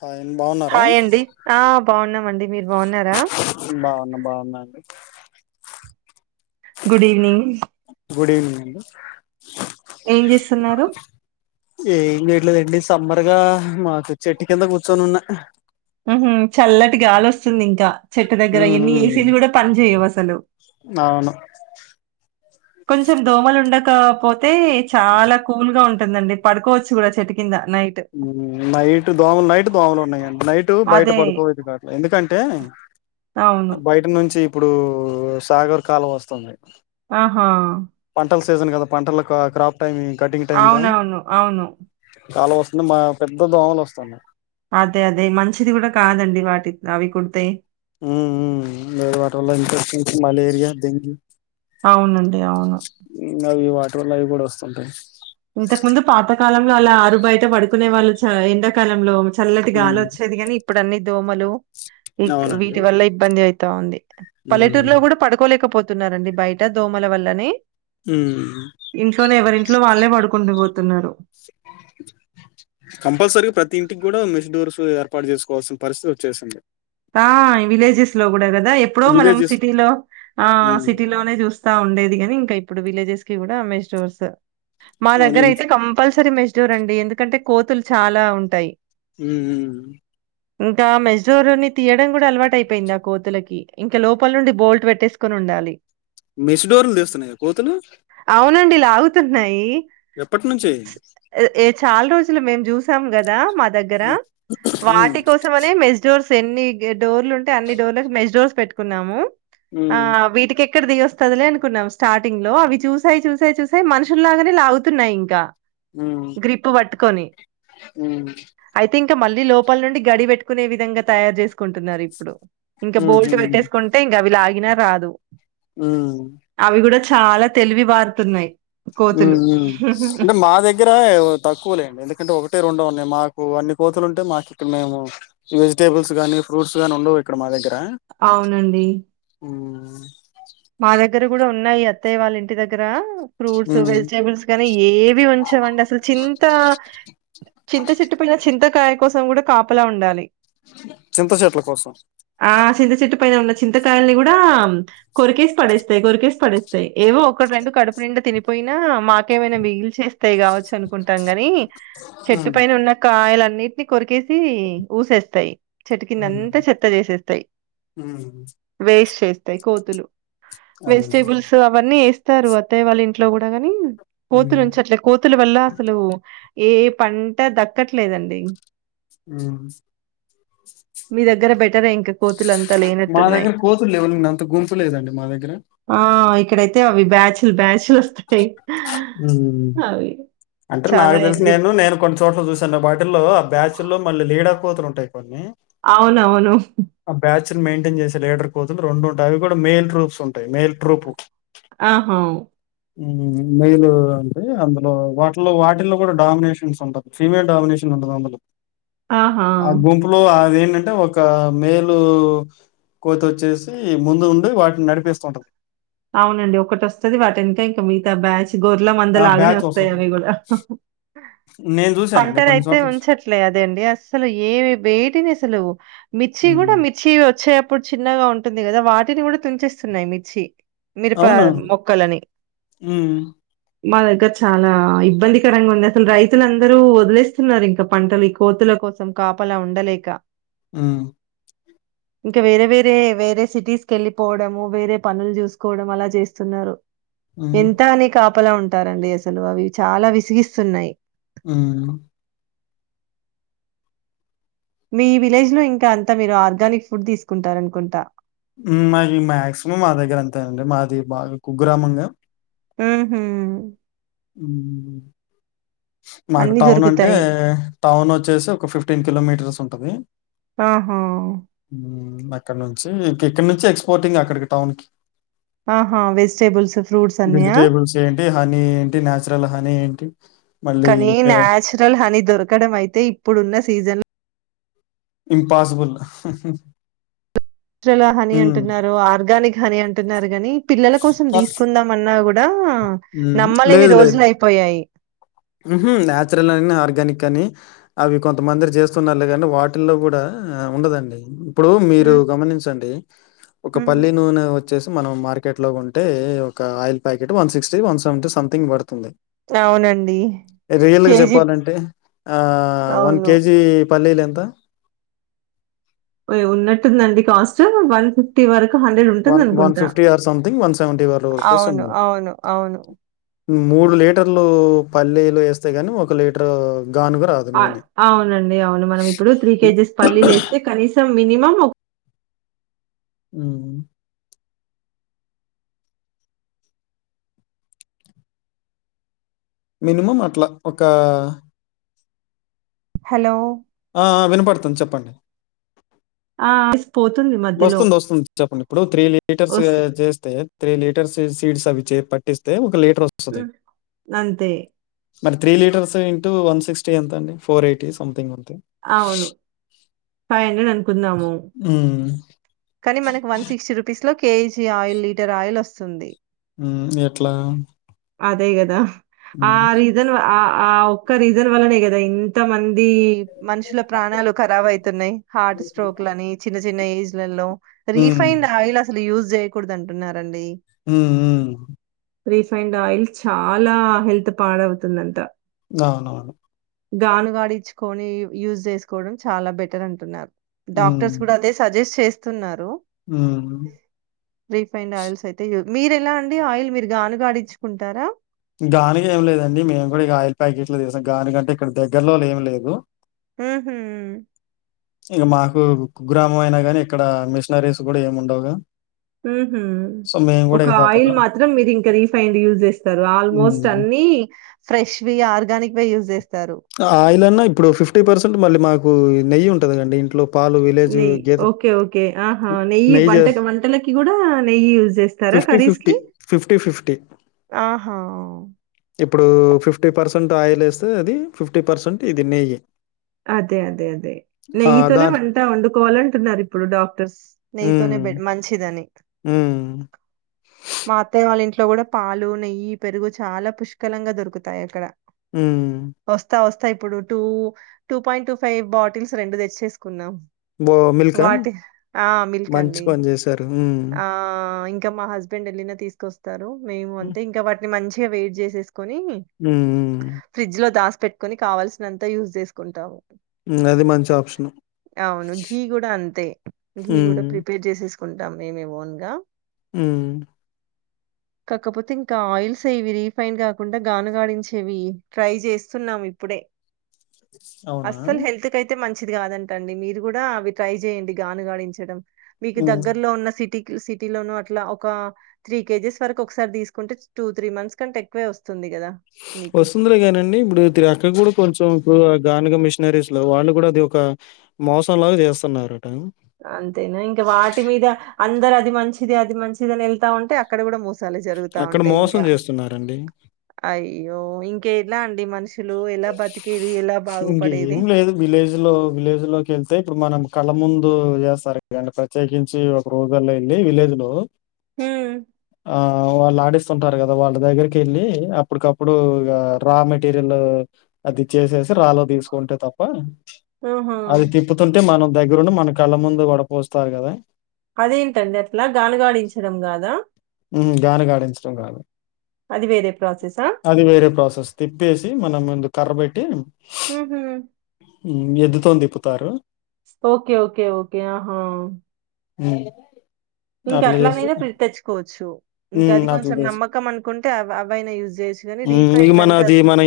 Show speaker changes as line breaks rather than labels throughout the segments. Hi అండి బాగున్నారా
hi అండి ఆ బాగున్నామండి మీరు బాగున్నారా.
బాగున్నా బాగున్నా అండి
గుడ్ ఈవినింగ్.
గుడ్ ఈవినింగ్ అండి.
ఏం చేస్తున్నారు
ఏం చేయలేదండి. సమ్మర్ గా మా చెట్టు కింద కూర్చొని ఉన్నా,
చల్లటి గాలి వస్తుంది. ఇంకా చెట్టు దగ్గర
ఉమ్
ఎన్ని ఏసీలు
ఉమ్
కూడా పని చేయవు అసలు
అవును.
కొంచెం దోమలు ఉండకపోతే చాలా కూల్ గా ఉంటుంది ఉంటుందండి పడుకోవచ్చు కూడా చెట్టు కింద. నైట్
నైట్ దోమలు నైట్ దోమలు ఉన్నాయండి నైట్ బయట
అదే
పడుకోబుద్ధి కాట్లే ఎందుకంటే
అవును
బయట నుంచి ఇప్పుడు సాగర్ కాలువ వస్తుంది.
ఆహా
పంటల సీజన్ కదా పంటలు క్రాప్ టైమ్ కటింగ్ టైమ్ కా
అవునవును అవును
కాలువ వస్తుంది బాగా పెద్ద దోమలు వస్తున్నాయి.
అదే అదే మంచిది కూడా కాదండి వాటి అవి కుడితే.
ఉ ఉ వాటి వల్ల ఇన్ఫెక్షన్స్ మలేరియా డెంగ్యూ.
అవునండి అవును
పెట్రోల్ లవి కూడా వస్తుంటాయి.
ఇంతకు ముందు పాతకాలంలో అలా ఆరు బయట పడుకునే వాళ్ళు చ ఎండాకాలంలో చల్లటిగాలి
ఉమ్
వచ్చేది గాని ఇప్పుడు అన్ని దోమలు
అవునండి
వీటి వల్ల ఇబ్బంది అవుతా ఉంది.
హ్మ్
పల్లెటూరులో కూడా పడుకోలేకపోతున్నారండి బయట దోమల వల్లని
హ్మ్.
ఇంట్లోనే ఎవరింట్లో వాళ్ళే పడుకుంటూ పోతున్నారు.
ఇప్పుడు మెస్ డోర్స్ ఏర్పాటు చేసుకోవాల్సిన పరిస్థితి వచ్చేసింది.
ఆ విలేజెస్ లో కూడా కదా ఎప్పుడో మనం
విలేజెస్
సిటీలో ఆ
హ్మ్.
సిటీలోనే చూస్తా ఉండేది కాని ఇంకా ఇప్పుడు విలేజెస్ కి కూడా మెస్ డోర్స్ మా
అవును.
దగ్గర
ఇన్
అయితే కంపల్సరీ సరి మెస్డూర్ అండి ఎందుకంటే కోతులు చాలా ఉంటాయి.
ఉమ్ ఉమ్
ఇంకా మెస్ డోర్ అని తీయడం కూడా అలవాటు అయిపోయిందా కోతులకి ఇంకా లోపల నుండి బోల్ట్ పెట్టేసుకొని ఉండాలి.
మెస్ డోర్లు తెస్తున్నాయయా కోతులు.
అవునండి లాగుతున్నాయి.
ఎప్పటి నుంచి
ఏ చాలా రోజులు మేము చూసాం కదా మా దగ్గర
హ్మ్.
వాటి కోసం అనే మెస్ డోర్స్ ఎన్ని డోర్లు ఉంటే అన్ని డోర్ మెస్ డోర్స్ పెట్టుకున్నాము ఆ
హ్మ్.
వీటికి ఇక్కడ దిగొస్తుందిలే అనుకున్నాం స్టార్టింగ్ లో అవి చూసాయి చూసాయి చూసాయి మనుషు లాగానే లాగుతున్నాయి ఇంకా
హ్మ్.
గ్రిప్ పట్టుకొని
హ్మ్.
ఐ థింక్ ఇంకా మళ్ళీ లోపల నుండి గడి పెట్టుకునే విధంగా తయారు చేసుకుంటున్నారు ఇప్పుడు ఇంకా
హుహు.
బోల్ట్ పెట్టేసుకుంటే ఇంకా అవి లాగినా రాదు
ఊ
అవి గూడా చాలా తెలివి బారుతున్నాయి
ఉ
కోతులు.
ఊ మా దగ్గర తక్కువలేండి ఎందుకంటే ఒక ఉండవున్నాయి మాకు అన్ని కోతులు ఉంటే మాకు ఇక్కడ మేము వెజటేబుల్స్ గానీ ఫ్రూట్స్ గానీ ఉండవు ఇక్కడ మా దగ్గర
అవునండి
అవును
మా దగ్గర కూడా ఉన్నాయి అత్తయ్య వాళ్ళ ఇంటి దగ్గరా ఫ్రూట్స్
హ్మ్.
వెజిటేబుల్స్ గానీ ఏవి ఉంచావండి అసలు చింత చింత చెట్టు పైన చింతకాయ కోసం కూడా కాపలా ఉండాలి
చింతచేట్ల కోసం
ఆ! చింత చెట్టు పైన ఉన్న చింతకాయల్ని కూడా కొరికేసి పడేస్తాయి కొరికేసి పడేస్తాయి ఏవో ఒకటి రెండు కడుపు నిండా తినిపోయినా మాకేమైనా మీగిల్ చేస్తాయి కావచ్చు అనుకుంటాం గాని చెట్టు
హ్మ్.
పైన ఉన్న కాయలన్నిటిని కొరికేసి ఊసేస్తాయి చెట్ కింద
హ్మ్.
అంతా చెత్త చేసేస్తాయి వేస్ట్ చేస్ కోతులు
అదేలే
వెజిటేబుల్స్ అవన్నీ వేస్తారు అత్తాయి వాళ్ళ ఇంట్లో కూడా గాని కోతులుంచట్లే కోతుల వల్ల అసలు ఏ పంట దక్కట్లేదండి
ఊ
మీ దగ్గర బెటరే ఇంక కోతులు అంతా
మా
లేనట్టున్నాయి
దగ్గర కోతులు లేవులేండి అంత గుంపు లేదండి మా దగ్గర
ఆ ఇక్కడైతే అవి బ్యాచ్ల్ బ్యాచ్
ఉమ్.
అవి
అంటే
చాలా
నాకు తెలిసి
ఎక్
నేను నేను కొన్ని చోట్ల చూశాను వాటిల్లో ఆ బ్యాచ్ లో మళ్ళీ లీడర్ కోతులు ఉంటాయి కొన్ని
అవునవును
ఆ బ్యాచ్ మెయింటైన్ చేసే లీడర్ కోతులు రెండు ఉంటాయి అవి కూడా మేల్ ట్రూప్స్ ఉంటాయి మేల్ ట్రూప్
ఆహ
మేల్ అంటే అందులో వాటిలో వాటిల్లో కూడా డామినేషన్స్ ఉంటది ఫీమేల్ డామినేషన్ ఉంటది అందులో
ఆహా
ఆ గుంపులో అదేంటంటే ఒక మేలు కోత వచ్చేసి ముందు ఉండి వాటినీ నడిపిస్తుంటది
అవునండి ఒకటి వస్తుంది వాటి వెనుక ఇంక మిగతా బ్యాచ్ గోర్ల మంద
ఆ
లాగానే
బ్యాచ్ వస్తుంది
వస్తాయావి కూడా
నేను చూ
పంటను అయితే ఉంచట్లే అదండి అసలు ఏ వేటిని అసలు మిర్చి కూడా
హ్మ్.
మిర్చి వచ్చేప్పుడు చిన్నగా ఉంటుంది కదా వాటిని కూడా తుంచేస్తున్నాయి మిర్చి మిరుప
అవునా?
మొక్కలని
హ్మ్.
మా దగ్గర చాలా ఇబ్బందికరంగా ఉంది అసలు రైతులుందరూ వదిలేస్తున్నారు ఇంకా పంటలు ఈ కోతులకు కోసం కాపలా ఉండలేక
ఊ
ఇంకా వేరే వేరే వేరే సిటీస్ కి వెళ్ళిపోవడము వేరే పనులు చూసుకు కోవడం అలా చేస్తున్నారు
హ్మ్.
ఎంత అని కా పలా ఉంటారండి అసలు అవి చాలా విసిగిస్తున్నాయి
ఉమ్
మీ విలేజ్ లో ఇంకా అంతా మీరు ఆర్గానిక్ ఫుడ్ తీసుకుంటారు అనుకుంటా
మాది మాక్సిమం మా దగ్గర అంతేనండి మాది బాగా కుగ్రామంగా
ఉహు
ఉ మాకు
అన్ని
టౌన్ అంటే
దొరుకుతాయి
టౌన్ వచ్చేసి ఒక ఫిఫ్టీన్ కిలోమీటర్స్ ఉంటుంది
ఆహా
అక్కనుంచి ఎక్కడ నుంచి ఎక్స్పోర్టింగ్ అక్కడికి టౌన్ కి
ఆహా వెజిటేబుల్స్ ఫ్రూట్స్ అన్నియా
వెజిటేబుల్స్ ఏంటి హనీ ఏ నాచురల్ హనీ ఏంటి
కానీ
ఇంకా
నాచురల్ హనీ దొరకడం అయితే ఇప్పుడున్న సీజన్ లో
ఇంపాజిబుల్
హనీ అంటున్నారు ఆర్గానిక్ హనీ అంటున్నారు కాని పిల్లల కోసం తీసుకుందాం అన్నా కూడా కూడా
హ్మ్.
నమ్మలేని రోజులు అయిపోయాయి
నాచురల్ అని ఆర్గానిక్ అని అవి కొంతమంది చేస్తున్నారు లే కానీ వాటిల్లో కూడా ఆ ఉండదండి ఇప్పుడు మీరు
హ్మ్
గమనించండి ఒక
హ్మ్
పల్లి నూనె వ చ్చసి మనం మార్కెట్ లో ఉంటే ఒక oil packet one sixty one seventy something పడుతుంది
అవునండి
రియల్గా
కేజీ
చెప్పాలంటే ఆ వన్
అవును
కేజీ పల్లిలేంత
ఉన్నట్టుందండి కాస్ట్ వన్ ఫిఫ్టీ వరకు హండ్రెడ్ ఉంటుంది
వన్ వన్
అనుకుంటా
ఫిఫ్టీ ఆర్ సంథింగ్ ఆర్
అవును అవును అవును
మూడు లీటర్లు పల్లీలు వేస్తే కానీ ఒక లీటరు
అవునండి అవును మనం ఇప్పుడు త్రీ కేజెస్ పల్లీలు వేస్తే కనీసం మినిమం
అ మినిమం అట్లా ఒక
హలో
ఆ వినపడుతుాంది చెప్పండి
ఆస్ పోతుంది మధ్యలో
వస్తుంది వస్తుంది చెప్పండి ఇప్పుడు త్రీ లీటర్స్
వస్
చేస్తే త్రీ లీటర్స్ సీడ్స్ అవి చే పట్టిస్తే ఒక లీటర్ వస్తుంది
అంతే
మరి three litres into one sixty ఎంత అండి ఫోర్ ఎయిటీ సంథింగ్ ఉంది
అవును ఫైవ్ హండ్రెడ్ అనుకుందాము
ఉమ్,
కానీ మనకి వన్ సిక్స్టీ రూపీస్ లో కేజీ ఆయిల్ లీటర్ ఆయిల్ వస్తుంది
ఎట్లా
అదే కదా ఆ
ఉమ్,
రీజన్ ఆ ఆ ఒక్క రీజన్ వలనే కదా ఇంత మంది మనుషుల ప్రాణాలు ఖరాబ అవుతున్నాయి హార్ట్ స్ట్రోక్ లని చిన్న చిన్న ఏజ్లలో
ఉమ్,
రిఫైన్డ్ ఆయిల్ అసలు యూజ్ చేయకూడదు అంటున్నారండి
హ
రిఫైండ్ ఆయిల్ చాలా హెల్త్ పాడవుతుందంట
అవునవును
గాను గాడి ఇచ్చుకొని యూజ్ చేసుకోవడం చాలా బెటర్ అంటున్నారు
ఉమ్,
డాక్టర్స్ కూడా అదే సజెస్ట్ చేస్తున్నారు
ఉమ్.
రి అ మీరు ఎలా అండి ఆయిల్ మీరు గానుగాడించుకుంటారా
గానిక ఏం లేదండి మేము కూడా ఇక ఆయిల్ ప్యాకెట్లు తీసాం గానికంటే ఇక్కడ దగ్గరలో ఏమి లేదు
హ హ
ఇంక మాకు గ్రామం అయినా కానీ ఇక్కడ మిషనరీస్ కూడా ఏము ఉండవుగా
హ
సో మేము కూడా
ఒక
ఇక
ఆయిల్
తప్పట్లా
మాత్రం మీరు ఇంకా రిఫైన్డ్ యూజ్ చేస్తారు ఆల్మోస్ట్
హ్మ్.
అన్ని ఫ్రెష్ ఆర్గానిక్గా యూస్ చేస్త
ఆయిల్ అన్నా ఇప్పుడు ఫిఫ్టీ పర్సెంట్ మళ్ళీ మాకు నెయ్యి ఉంటది కండి ఇంట్లో పాలు విలేజ్
నెయ్యి
గేదె
ఓకే ఓకే ఆహా నెయ్యి వంట వంటలకి కూడా నెయ్యి యూజ్ చేస్తారు
ఫిఫ్టీ ఫిఫ్టీ ఫిఫ్టీ ఫిఫ్టీ
ఆహా
ఇప్పుడు ఫిఫ్టీ పర్సెంట్ ఆయిల్ వేస్తే అది ఫిఫ్టీ పర్సెంట్ ఇది నెయ్యి
అదే అదే అదే
ఆ! నెయ్యి.
నెయ్యితోనే
దాన్
వంట వండుకోవాలంటున్నారు ఇప్పుడు డాక్టర్స్ నెయ్యితో బడ్ మంచిదని
హ
మా అత్తయ్య వాళ్ళ ఇంట్లో కూడా పాలు నెయ్యి పెరుగు చాలా పుష్కలంగా దొరుకుతాయి అక్కడ
హ
ఇప్పుడు two two point two five bottles రెండు తెచ్చేసుకున్నాం
బో మిల్కా?
వాటి ఆ
మంచి
మల్కండి
పని జేశారు. హ్మ్.
ఆ ఇంకా మా హస్బెండ్ వెళ్ళిన తీసుకొస్తారు మేము
హ్మ్.
అంతే ఇంకా వాటిని మంచి వెయి చేని
హ్మ్.
ఫ్రిజ లో దా పెట్టుకుని కావాల్సినంతా యూజ్ చేసుకుంటావు
అది మంచి ఆప్షను.
అవును ఘీ కూడా అంతే ఘీ కూడా
హ్మ్.
ప్రిపేర్ చేసేసుకుంటా మేమేమోన్గా
ఆ
కాకపోతే ఇంకా ఆయిల్స్ అవి రీఫైన్ కాకుండా గాన గాడించేవి ట్రై చేస్తున్నాం ఇప్పుడే [inaudible]
అవునా?
అస్సలు హెల్త్ క అయితే మంచిది, కాదంట అండి మీరు గూడా అవి ట్రై చేయండి, గాను గాడించడం
మ్
సిటీ సిటీ లోను అట్లా ఒక త్రీ కేజెస్ వరకు ఒకసారి తీసుకుంటే టూ త్రీ మంత్స్ కంటే ఎక్కువే వస్త
వస్తుందలే కానండి ఇప్పుడు తిరి అక్క కూడా కొంచెం ఇప్పుడు గానుగ మిషనరీస్ లో వాళ్ళు కూడా అది ఒక మోసం లాగా చేస్తున్నారు
అంతేనా ఇంకా వాటి మీద అందరు అది మంచిది అది మంచిది అని వెళ్తా ఉంటే అక్కడ కూడా మె స్ సలు జరుగుతా
అక్కడ
ఉంటాయి
మోసం
ఇంకా
జేస్తున్నారండి.
అయ్యో ఇంక ఎలా అండి మనిషి
ఇంకె లేదు విలేజ్ లో విలేజ్ లోకి వెళ్తే ఇప్పుడు మనం కళ్ళ ముందు చేస్తారు కా ప్రత్యేకించి ఒక రోజుల్లో వెళ్ళి విలేజ్ లో
ఉమ్
ఆ వాళ్ళు ఆడిస్తుంటారు గదా వాళ్ళ దగ్గరికి వెళ్ళి అప్పుటికప్పుడు రా మెటీరియల్ అది చేసేసి రాలో తీసుకుంటే తప్ప
ఆహా.
అది తిప్పుతుంటే మనం దగ్గరుండి మన కళ్ళ ముందు వడపోస్తారు గదా
అదేంటండి అట్లా గానగాడించడం గాదా
మ్ గానుగాడించడం కాదు
అది వేరే ప్రాసెసా?
అది వేరే ప్రాసెస్ తిప్పేసి మనం ముందు కర్ర పెట్టి
ఉ హు
ఎద్దుతో తిప్పుతారు
ఓకే ఓకే ఓకే ఆహా
ఉ
ఇంకా అట్లానేనా తెచ్చుకోవచ్చు సో ఇంకా
హ్మ్,
అది
అట్లా
కొంచెం
చేస్తే
నమ్మకం అనుకుంటే అవైనా యూజ్ చేయొచ్చు గానీ
హ్మ్, ఇక
రీఫైండ్
మన
అంటే
అది
అసలు
మన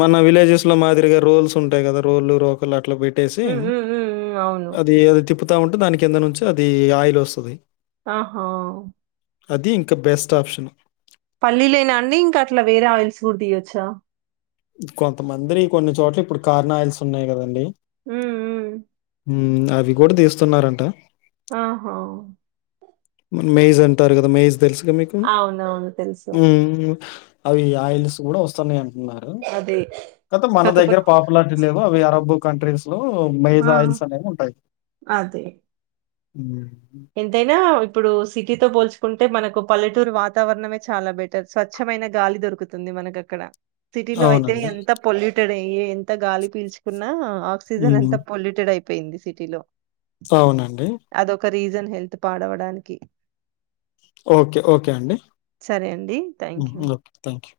మన విలేజెస్ లో మాదిరిగా రోల్స్ ఉంటాయి గదా రోల్లు రోకలు అ అట్లా పెట్టేసి
హ్మ్. హ్మ్. హ్మ్. హ్మ్. అవును.
అది అది తిప్పుతా ఉంటే దాని కింద నుంచి అది ఆయిల్ వస్తది
ఆహా
అది ఇంకా బెస్ట్ ఆప్షన్
ఉర్ దియొచ్చా
కొంతమంది కొన్ని చోట్ల ఇప్పుడు కార్నా ఆయిల్స్ ఉన్నాయి కదండి
ఉ ఉ
మ్ అవి గూడా తీస్తున్నారంట
ఆహా
మ మేజ్ అంటారు గదా మేజ్ తెలుసుకదా మీకు
అవునవును. తెలుసు.
అవి ఆయిల్స్ గూడా వస్తున్నాయి
అదే
అ మన దగ్గర
కాకపోతే
పాపులారిటీ లేవు అవి అరబ్బు కంట్రీస్ ఇ లో
ఆ!
మేజాయిల్స్ అనేవి ఉంటాయి
అదే.
మ్
ఎంతైనా ఇప్పుడు సిటీతో పోల్చుకుంటే మనకు పల్లెటూరు వాతావరణమే చాలా బెటర్ స్వచ్ఛమైన గాలి దొరుకుతుంది మనకి అక్కడ సిటీలో అయితే
అవునండి.
ఎంత పొల్యూటెడ్ అయి ఎంత గాలి పీల్చుకున్నా ఆక్సిజన్ ఎంత
హ్మ్.
పొల్యూటెడ్ అయిపోయింది సిటీలో
అవునండి
అదొక రీజన్ హెల్త్ పాడవడానికి
ఓకే ఓకే అండి
సరే అండి. థాంక్యూ.
Okay thank you